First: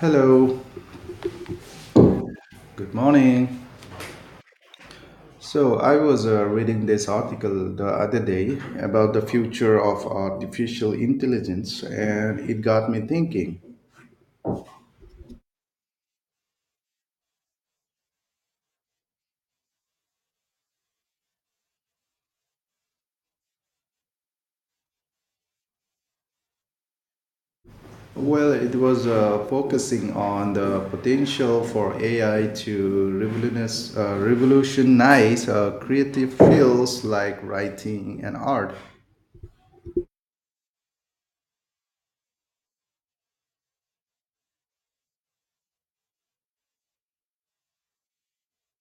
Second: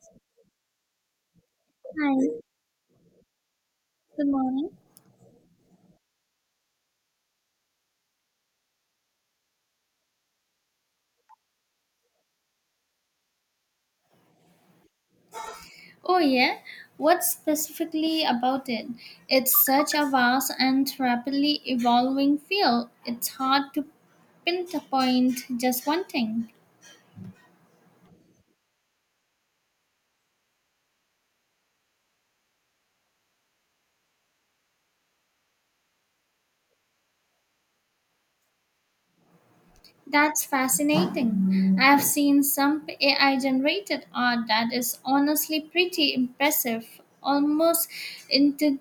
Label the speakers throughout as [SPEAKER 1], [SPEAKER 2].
[SPEAKER 1] Hello,
[SPEAKER 2] Hi,
[SPEAKER 1] good morning.
[SPEAKER 2] good morning.
[SPEAKER 1] So, I was reading this article the other day about the future of artificial intelligence, and it got me thinking.
[SPEAKER 2] Oh, yeah. What specifically about it? It's such a vast and rapidly evolving field. It's hard to pinpoint just one thing.
[SPEAKER 1] Well, it was focusing on the potential for AI to revolutionize creative fields like writing and art.
[SPEAKER 2] That's fascinating. I've seen some AI generated art that is honestly pretty impressive, almost indi-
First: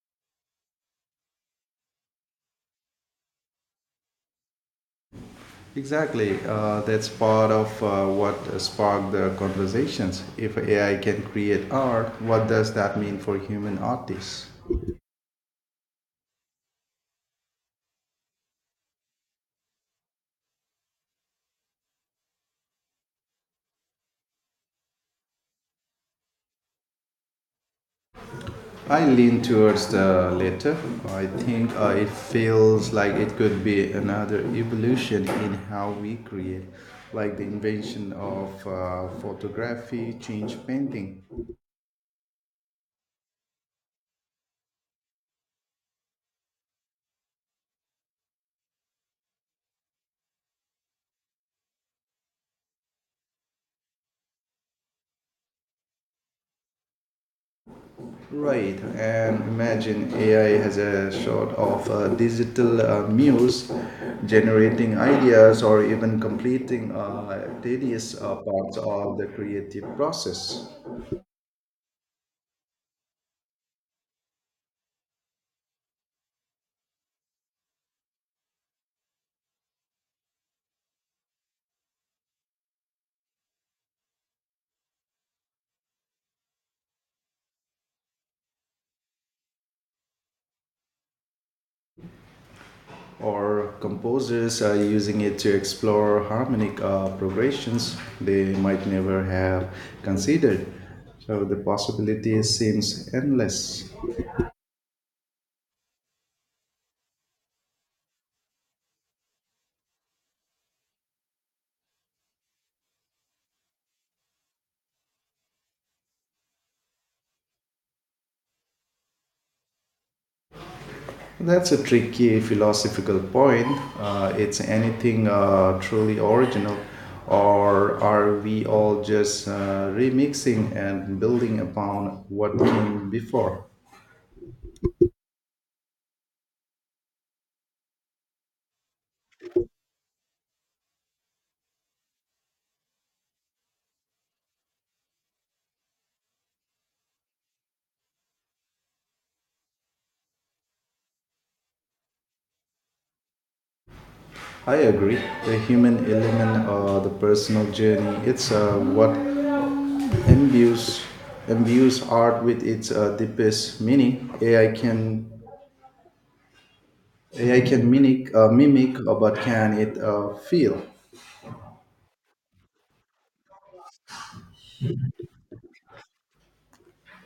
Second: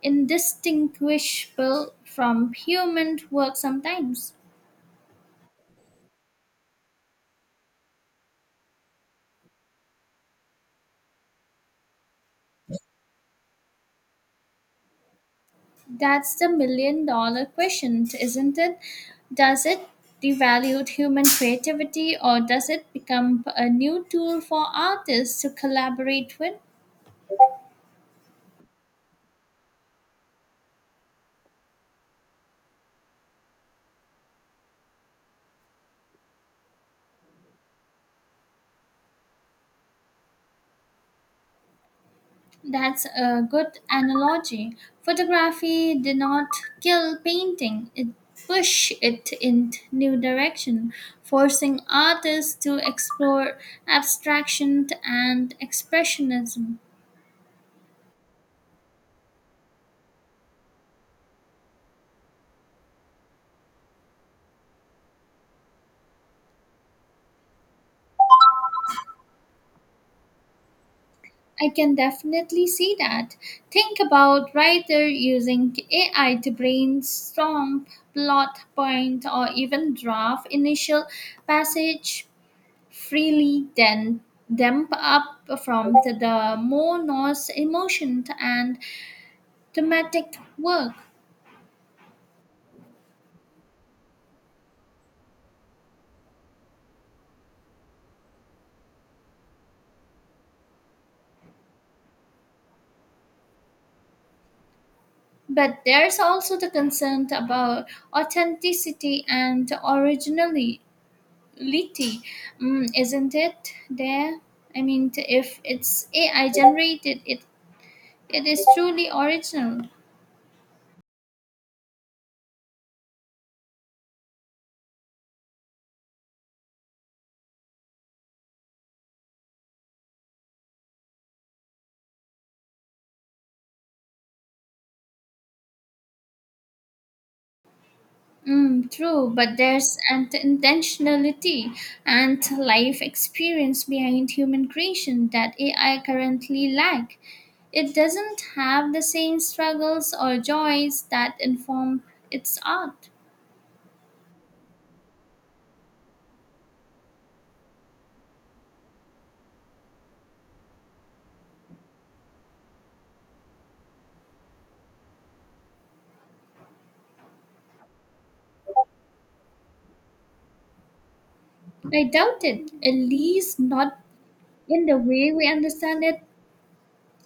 [SPEAKER 2] indistinguishable from human work sometimes.
[SPEAKER 1] Exactly. That's part of what sparked the conversations. If AI can create art, what does that mean for human artists?
[SPEAKER 2] That's the million-dollar question, isn't it? Does it devalue human creativity, or does it become a new tool for artists to collaborate with?
[SPEAKER 1] I lean towards the latter. I think it feels like it could be another evolution in how we create, like the invention of photography, change painting.
[SPEAKER 2] That's a good analogy. Photography did not kill painting, it pushed it in new direction, forcing artists to explore abstraction and expressionism.
[SPEAKER 1] Right, and imagine AI as a sort of digital muse generating ideas or even completing tedious parts of the creative process,
[SPEAKER 2] I can definitely see that. Think about writer using AI to brainstorm plot point or even draft initial passage freely, then damp up from the more nuanced, emotion and thematic work.
[SPEAKER 1] or composers are using it to explore harmonic progressions they might never have considered. So the possibilities seems endless.
[SPEAKER 2] But there's also the concern about authenticity and originally Litty, mm, isn't it? There, if it's AI generated, it is truly original.
[SPEAKER 1] That's a tricky philosophical point. It's anything truly original, or are we all just remixing and building upon what came before?
[SPEAKER 2] Mm, true, but there's an intentionality and life experience behind human creation that AI currently lack. It doesn't have the same struggles or joys that inform its art.
[SPEAKER 1] I agree. The human element, the personal journey, it's what imbues imbues art with its deepest meaning. AI can mimic but can it feel?
[SPEAKER 2] I doubt it, at least not in the way we understand it.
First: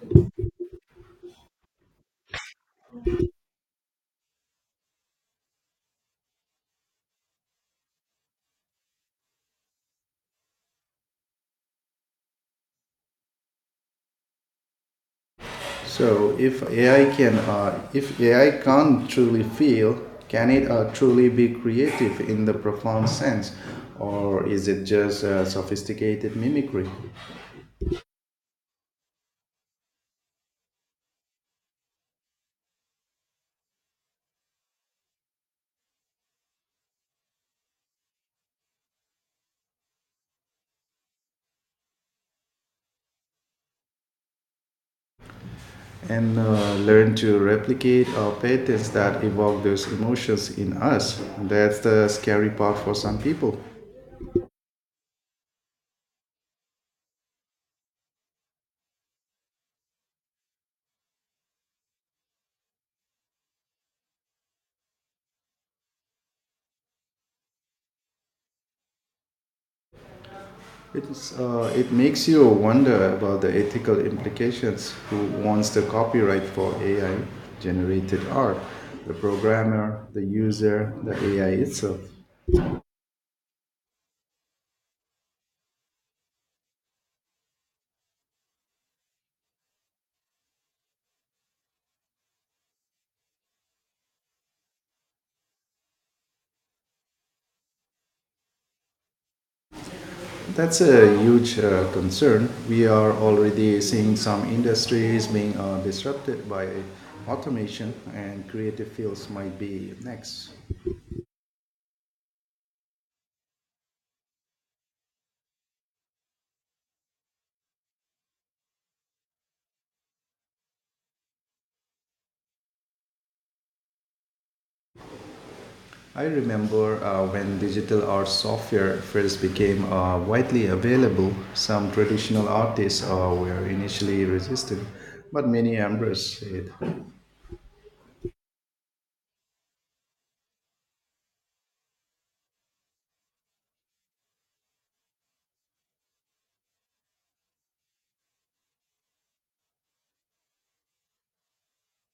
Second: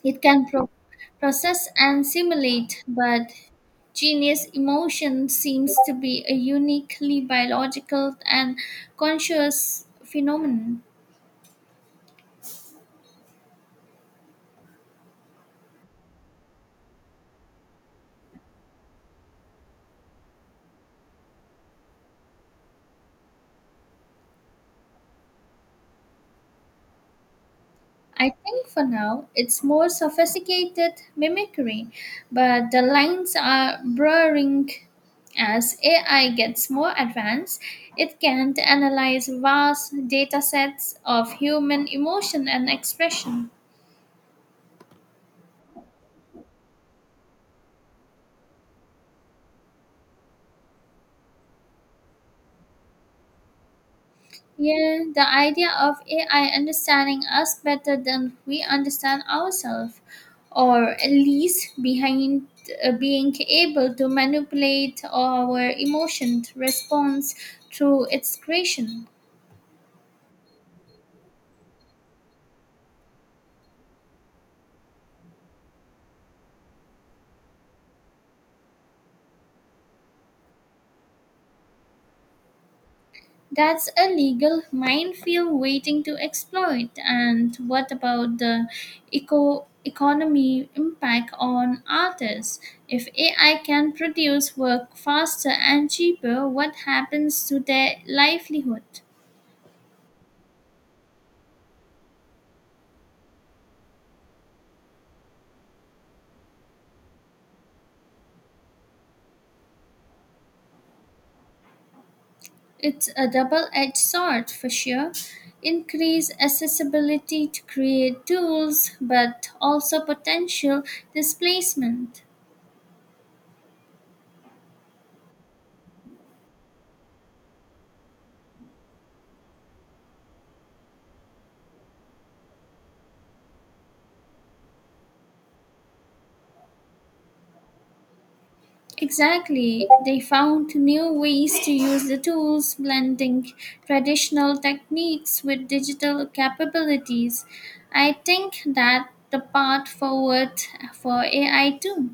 [SPEAKER 2] It can pro- process and simulate, but genius emotion seems to be a uniquely biological and conscious phenomenon.
[SPEAKER 1] So if AI can't truly feel, can it truly be creative in the profound sense, or is it just sophisticated mimicry?
[SPEAKER 2] I think for now it's more sophisticated mimicry, but the lines are blurring. As AI gets more advanced, it can analyze vast data sets of human emotion and expression.
[SPEAKER 1] And learn to replicate our patterns that evoke those emotions in us. That's the scary part for some people.
[SPEAKER 2] Yeah, the idea of AI understanding us better than we understand ourselves, or at least behind being able to manipulate our emotion response through its creation.
[SPEAKER 1] It makes you wonder about the ethical implications. Who wants the copyright for AI generated art? The programmer, the user, the AI itself.
[SPEAKER 2] That's a legal minefield waiting to exploit. And what about the eco economy impact on artists? If AI can produce work faster and cheaper, what happens to their livelihood?
[SPEAKER 1] That's a huge concern. We are already seeing some industries being disrupted by automation, and creative fields might be next.
[SPEAKER 2] It's a double-edged sword for sure. Increase accessibility to create tools, but also potential displacement.
[SPEAKER 1] I remember when digital art software first became widely available, some traditional artists were initially resistant, but many embraced it.
[SPEAKER 2] Exactly. They found new ways to use the tools, blending traditional techniques with digital capabilities. I think that the path forward for AI too.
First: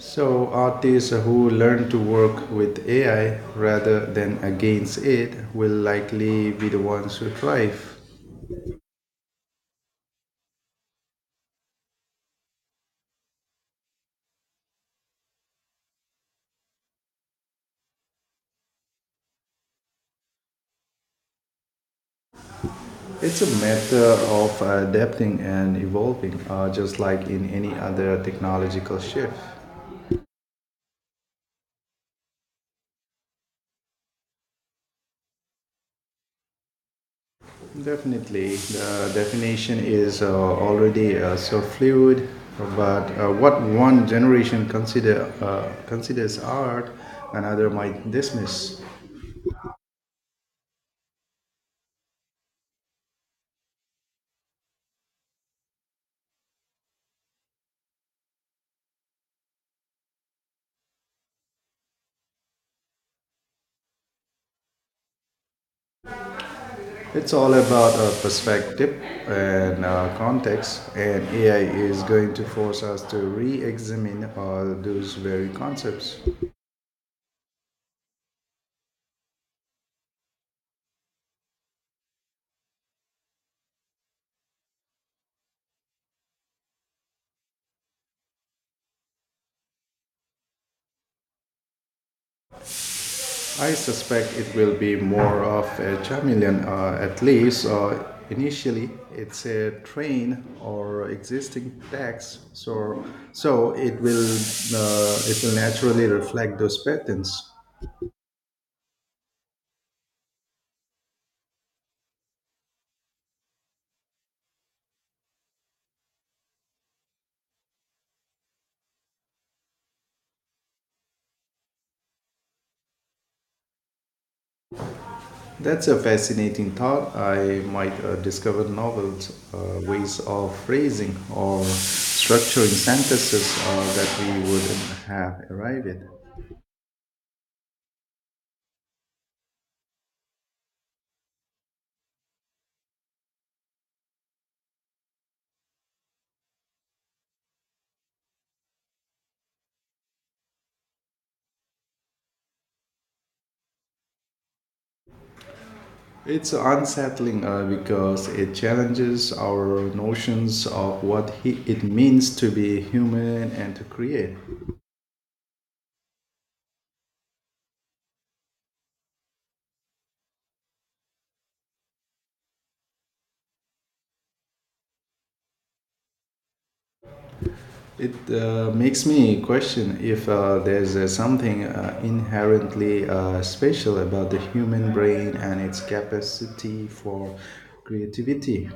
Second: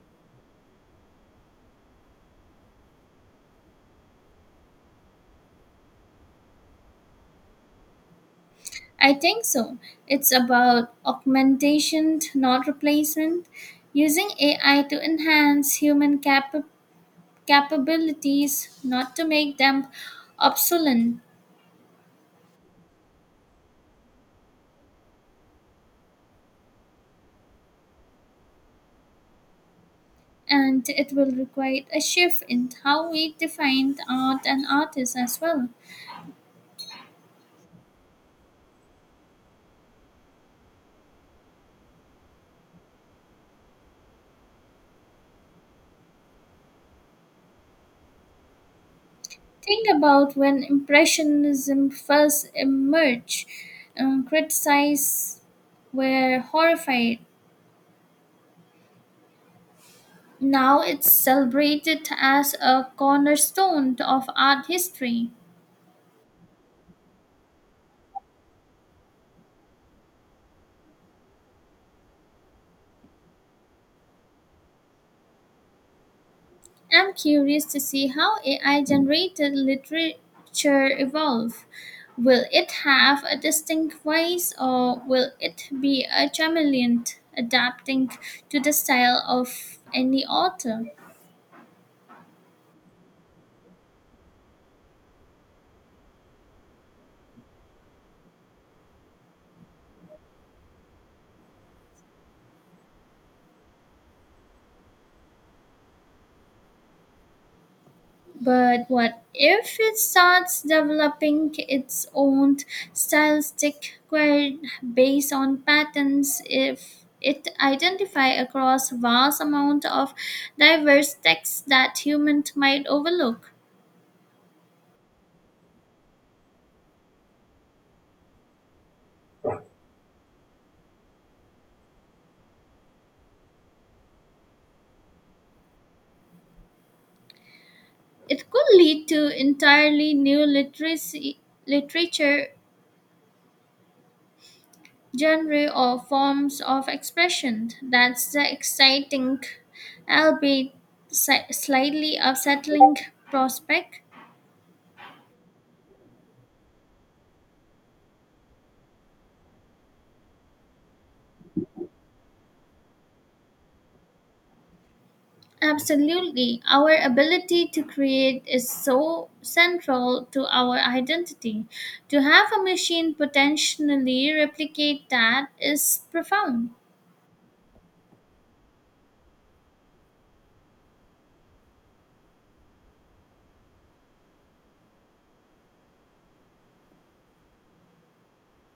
[SPEAKER 1] So, artists who learn to work with AI rather than against it will likely be the ones who thrive.
[SPEAKER 2] I think so. It's about augmentation, not replacement, using AI to enhance human capabilities, not to make them obsolete.
[SPEAKER 1] It's a matter of adapting and evolving, just like in any other technological shift.
[SPEAKER 2] And it will require a shift in how we define art and artists as well.
[SPEAKER 1] Definitely, the definition is already so fluid. But what one generation considers art, another might dismiss.
[SPEAKER 2] Think about when Impressionism first emerged, criticized were horrified. Now it's celebrated as a cornerstone of art history.
[SPEAKER 1] It's all about perspective and context, and AI is going to force us to re-examine those very concepts.
[SPEAKER 2] I'm curious to see how AI generated literature evolve. Will it have a distinct voice, or will it be a chameleon adapting to the style of any author?
[SPEAKER 1] I suspect it will be more of a chameleon, at least initially. It's a train or existing text, so it will naturally reflect those patterns.
[SPEAKER 2] But what if it starts developing its own stylistic query based on patterns if it identify across vast amount of diverse texts that humans might overlook?
[SPEAKER 1] That's a fascinating thought. I might discover novel ways of phrasing or structuring sentences that we wouldn't have arrived at.
[SPEAKER 2] It could lead to entirely new literature genre or forms of expression. That's the exciting, albeit slightly upsetting prospect.
[SPEAKER 1] It's unsettling because it challenges our notions of it means to be human and to create.
[SPEAKER 2] Absolutely. Our ability to create is so central to our identity. To have a machine potentially replicate that is profound.
[SPEAKER 1] It makes me question if there's something inherently special about the human brain and its capacity for creativity.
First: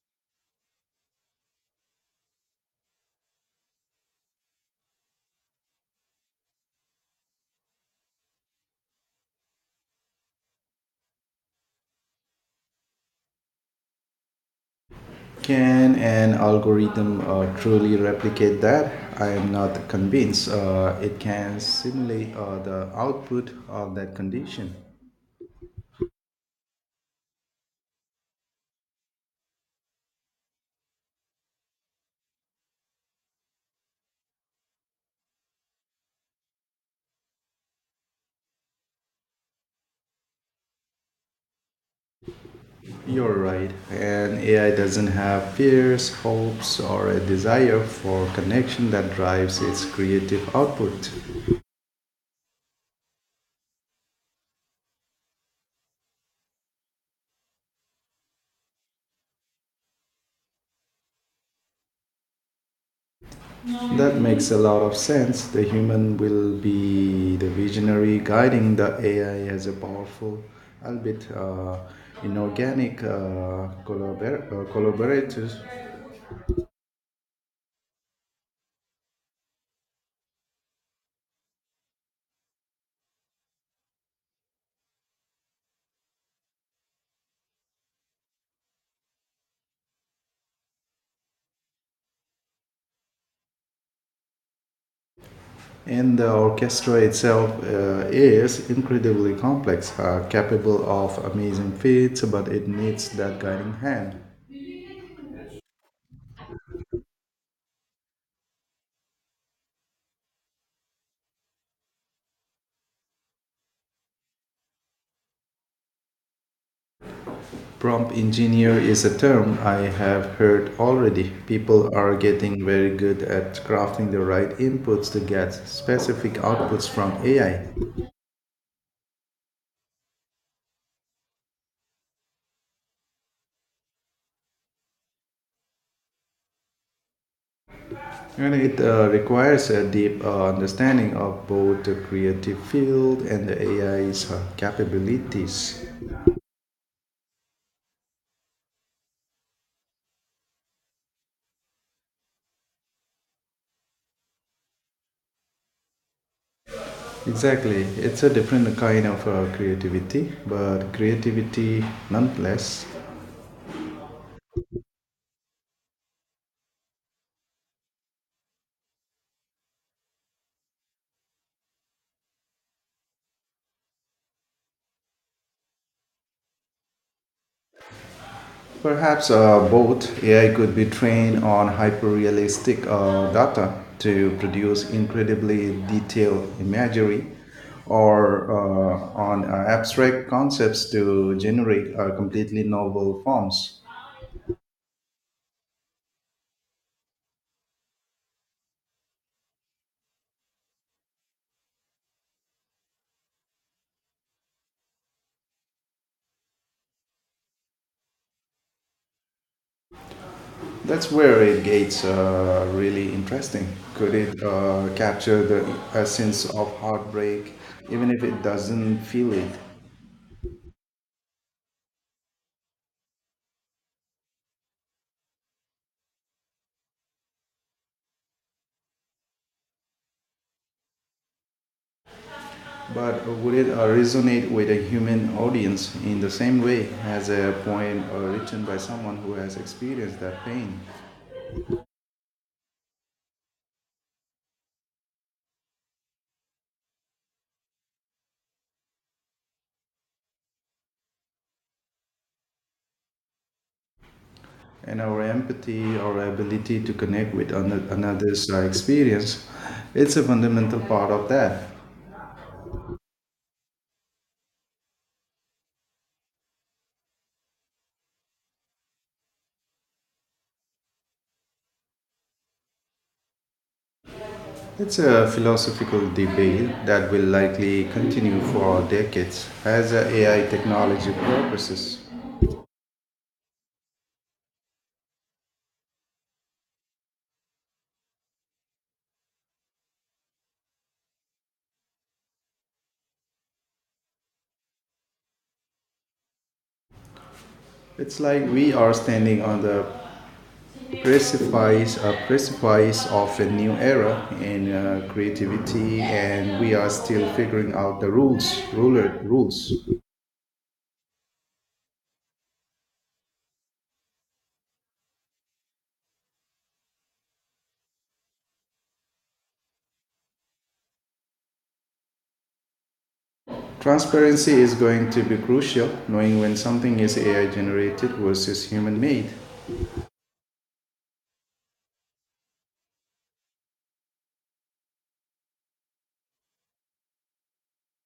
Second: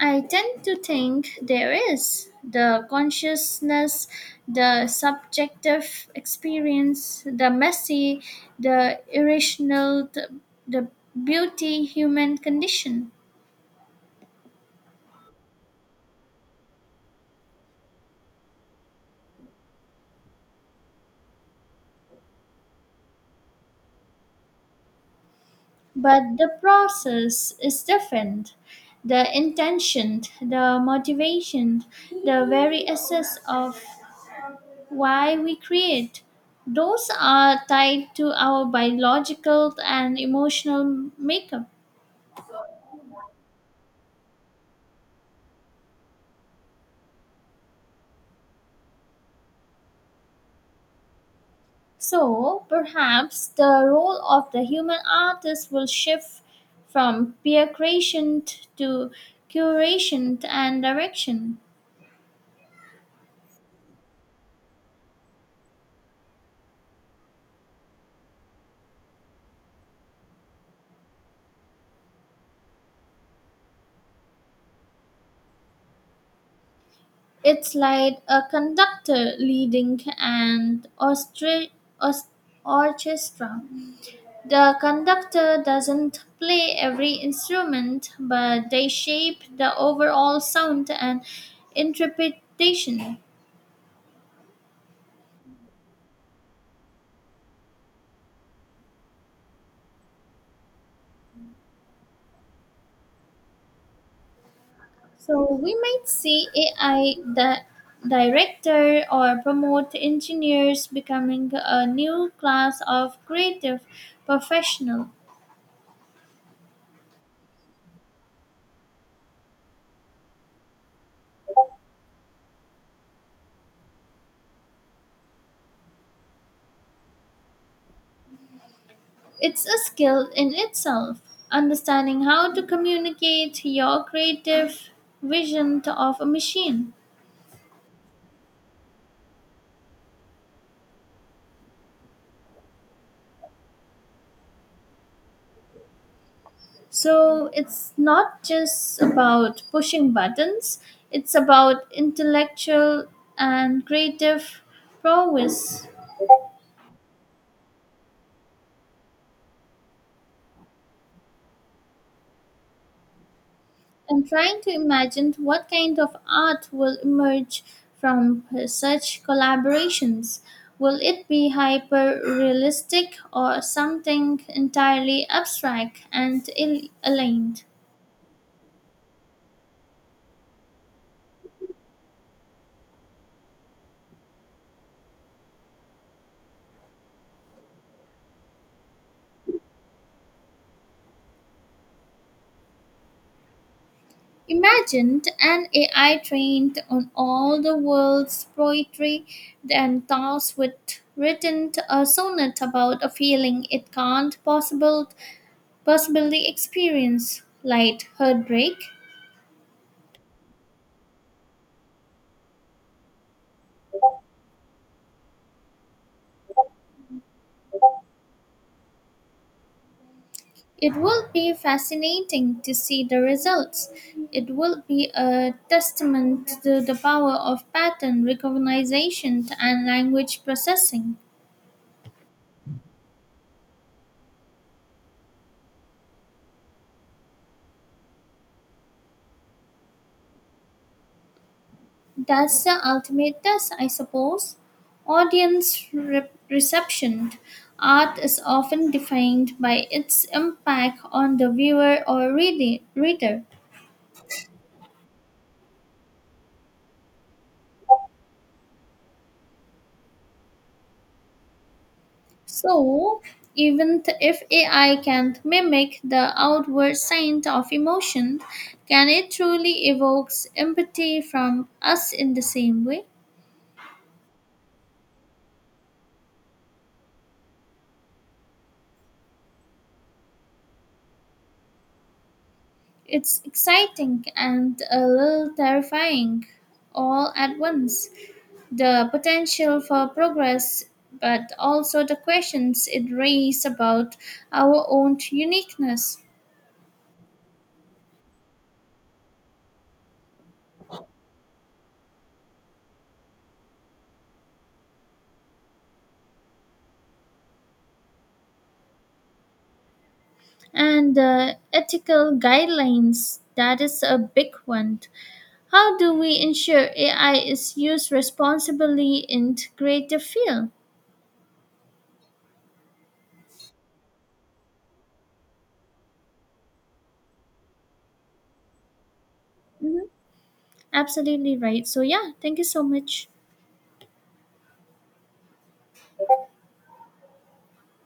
[SPEAKER 2] I tend to think there is the consciousness, the subjective experience, the messy, the irrational, the beauty human condition.
[SPEAKER 1] Can an algorithm truly replicate that? I am not convinced it can simulate the output of that condition.
[SPEAKER 2] But the process is different. The intention, the motivation, the very essence of why we create, those are tied to our biological and emotional makeup.
[SPEAKER 1] You're right. And AI doesn't have fears, hopes, or a desire for connection that drives its creative output.
[SPEAKER 2] So, perhaps the role of the human artist will shift from peer creation to curation and direction.
[SPEAKER 1] That makes a lot of sense. The human will be the visionary guiding the AI as a powerful, albeit inorganic, collaborator.
[SPEAKER 2] It's like a conductor leading an orchestra. The conductor doesn't play every instrument, but they shape the overall sound and interpretation.
[SPEAKER 1] And the orchestra itself is incredibly complex, capable of amazing feats, but it needs that guiding hand.
[SPEAKER 2] So we might see AI that director or promote engineers becoming a new class of creative professional.
[SPEAKER 1] Prompt engineer is a term I have heard already. People are getting very good at crafting the right inputs to get specific outputs from AI.
[SPEAKER 2] It's a skill in itself. Understanding how to communicate your creative vision to of a machine.
[SPEAKER 1] And it requires a deep understanding of both the creative field and the AI's capabilities.
[SPEAKER 2] So it's not just about pushing buttons, it's about intellectual and creative prowess.
[SPEAKER 1] Exactly. It's a different kind of creativity, but creativity nonetheless.
[SPEAKER 2] I'm trying to imagine what kind of art will emerge from such collaborations. Will it be hyper realistic or something entirely abstract and ill aligned?
[SPEAKER 1] Perhaps both AI could be trained on hyper-realistic data to produce incredibly detailed imagery, or on abstract concepts to generate completely novel forms.
[SPEAKER 2] Imagine an AI trained on all the world's poetry and tasked with written a sonnet about a feeling it can't possible, possibly experience, like heartbreak.
[SPEAKER 1] That's where it gets really interesting. Could it capture the essence of heartbreak, even if it doesn't feel it?
[SPEAKER 2] It will be fascinating to see the results. It will be a testament to the power of pattern recognition and language processing.
[SPEAKER 1] But would it resonate with a human audience in the same way as a poem written by someone who has experienced that pain?
[SPEAKER 2] That's the ultimate test, I suppose. Audience reception. Art is often defined by its impact on the viewer or reader.
[SPEAKER 1] And our empathy, our ability to connect with another's experience, it's a fundamental part of that.
[SPEAKER 2] So, even if AI can't mimic the outward signs of emotion, can it truly evoke empathy from us in the same way?
[SPEAKER 1] It's a philosophical debate that will likely continue for decades as AI technology progresses.
[SPEAKER 2] It's exciting and a little terrifying all at once. The potential for progress, but also the questions it raises about our own uniqueness
[SPEAKER 1] It's like we are standing on the precipice of a new era in creativity, and we are still figuring out the rules.
[SPEAKER 2] and the ethical guidelines. That is a big one. How do we ensure AI is used responsibly in creative field?
[SPEAKER 1] Transparency is going to be crucial, knowing when something is AI generated versus human made.
[SPEAKER 2] Mhm. Absolutely right. So yeah, thank you so much.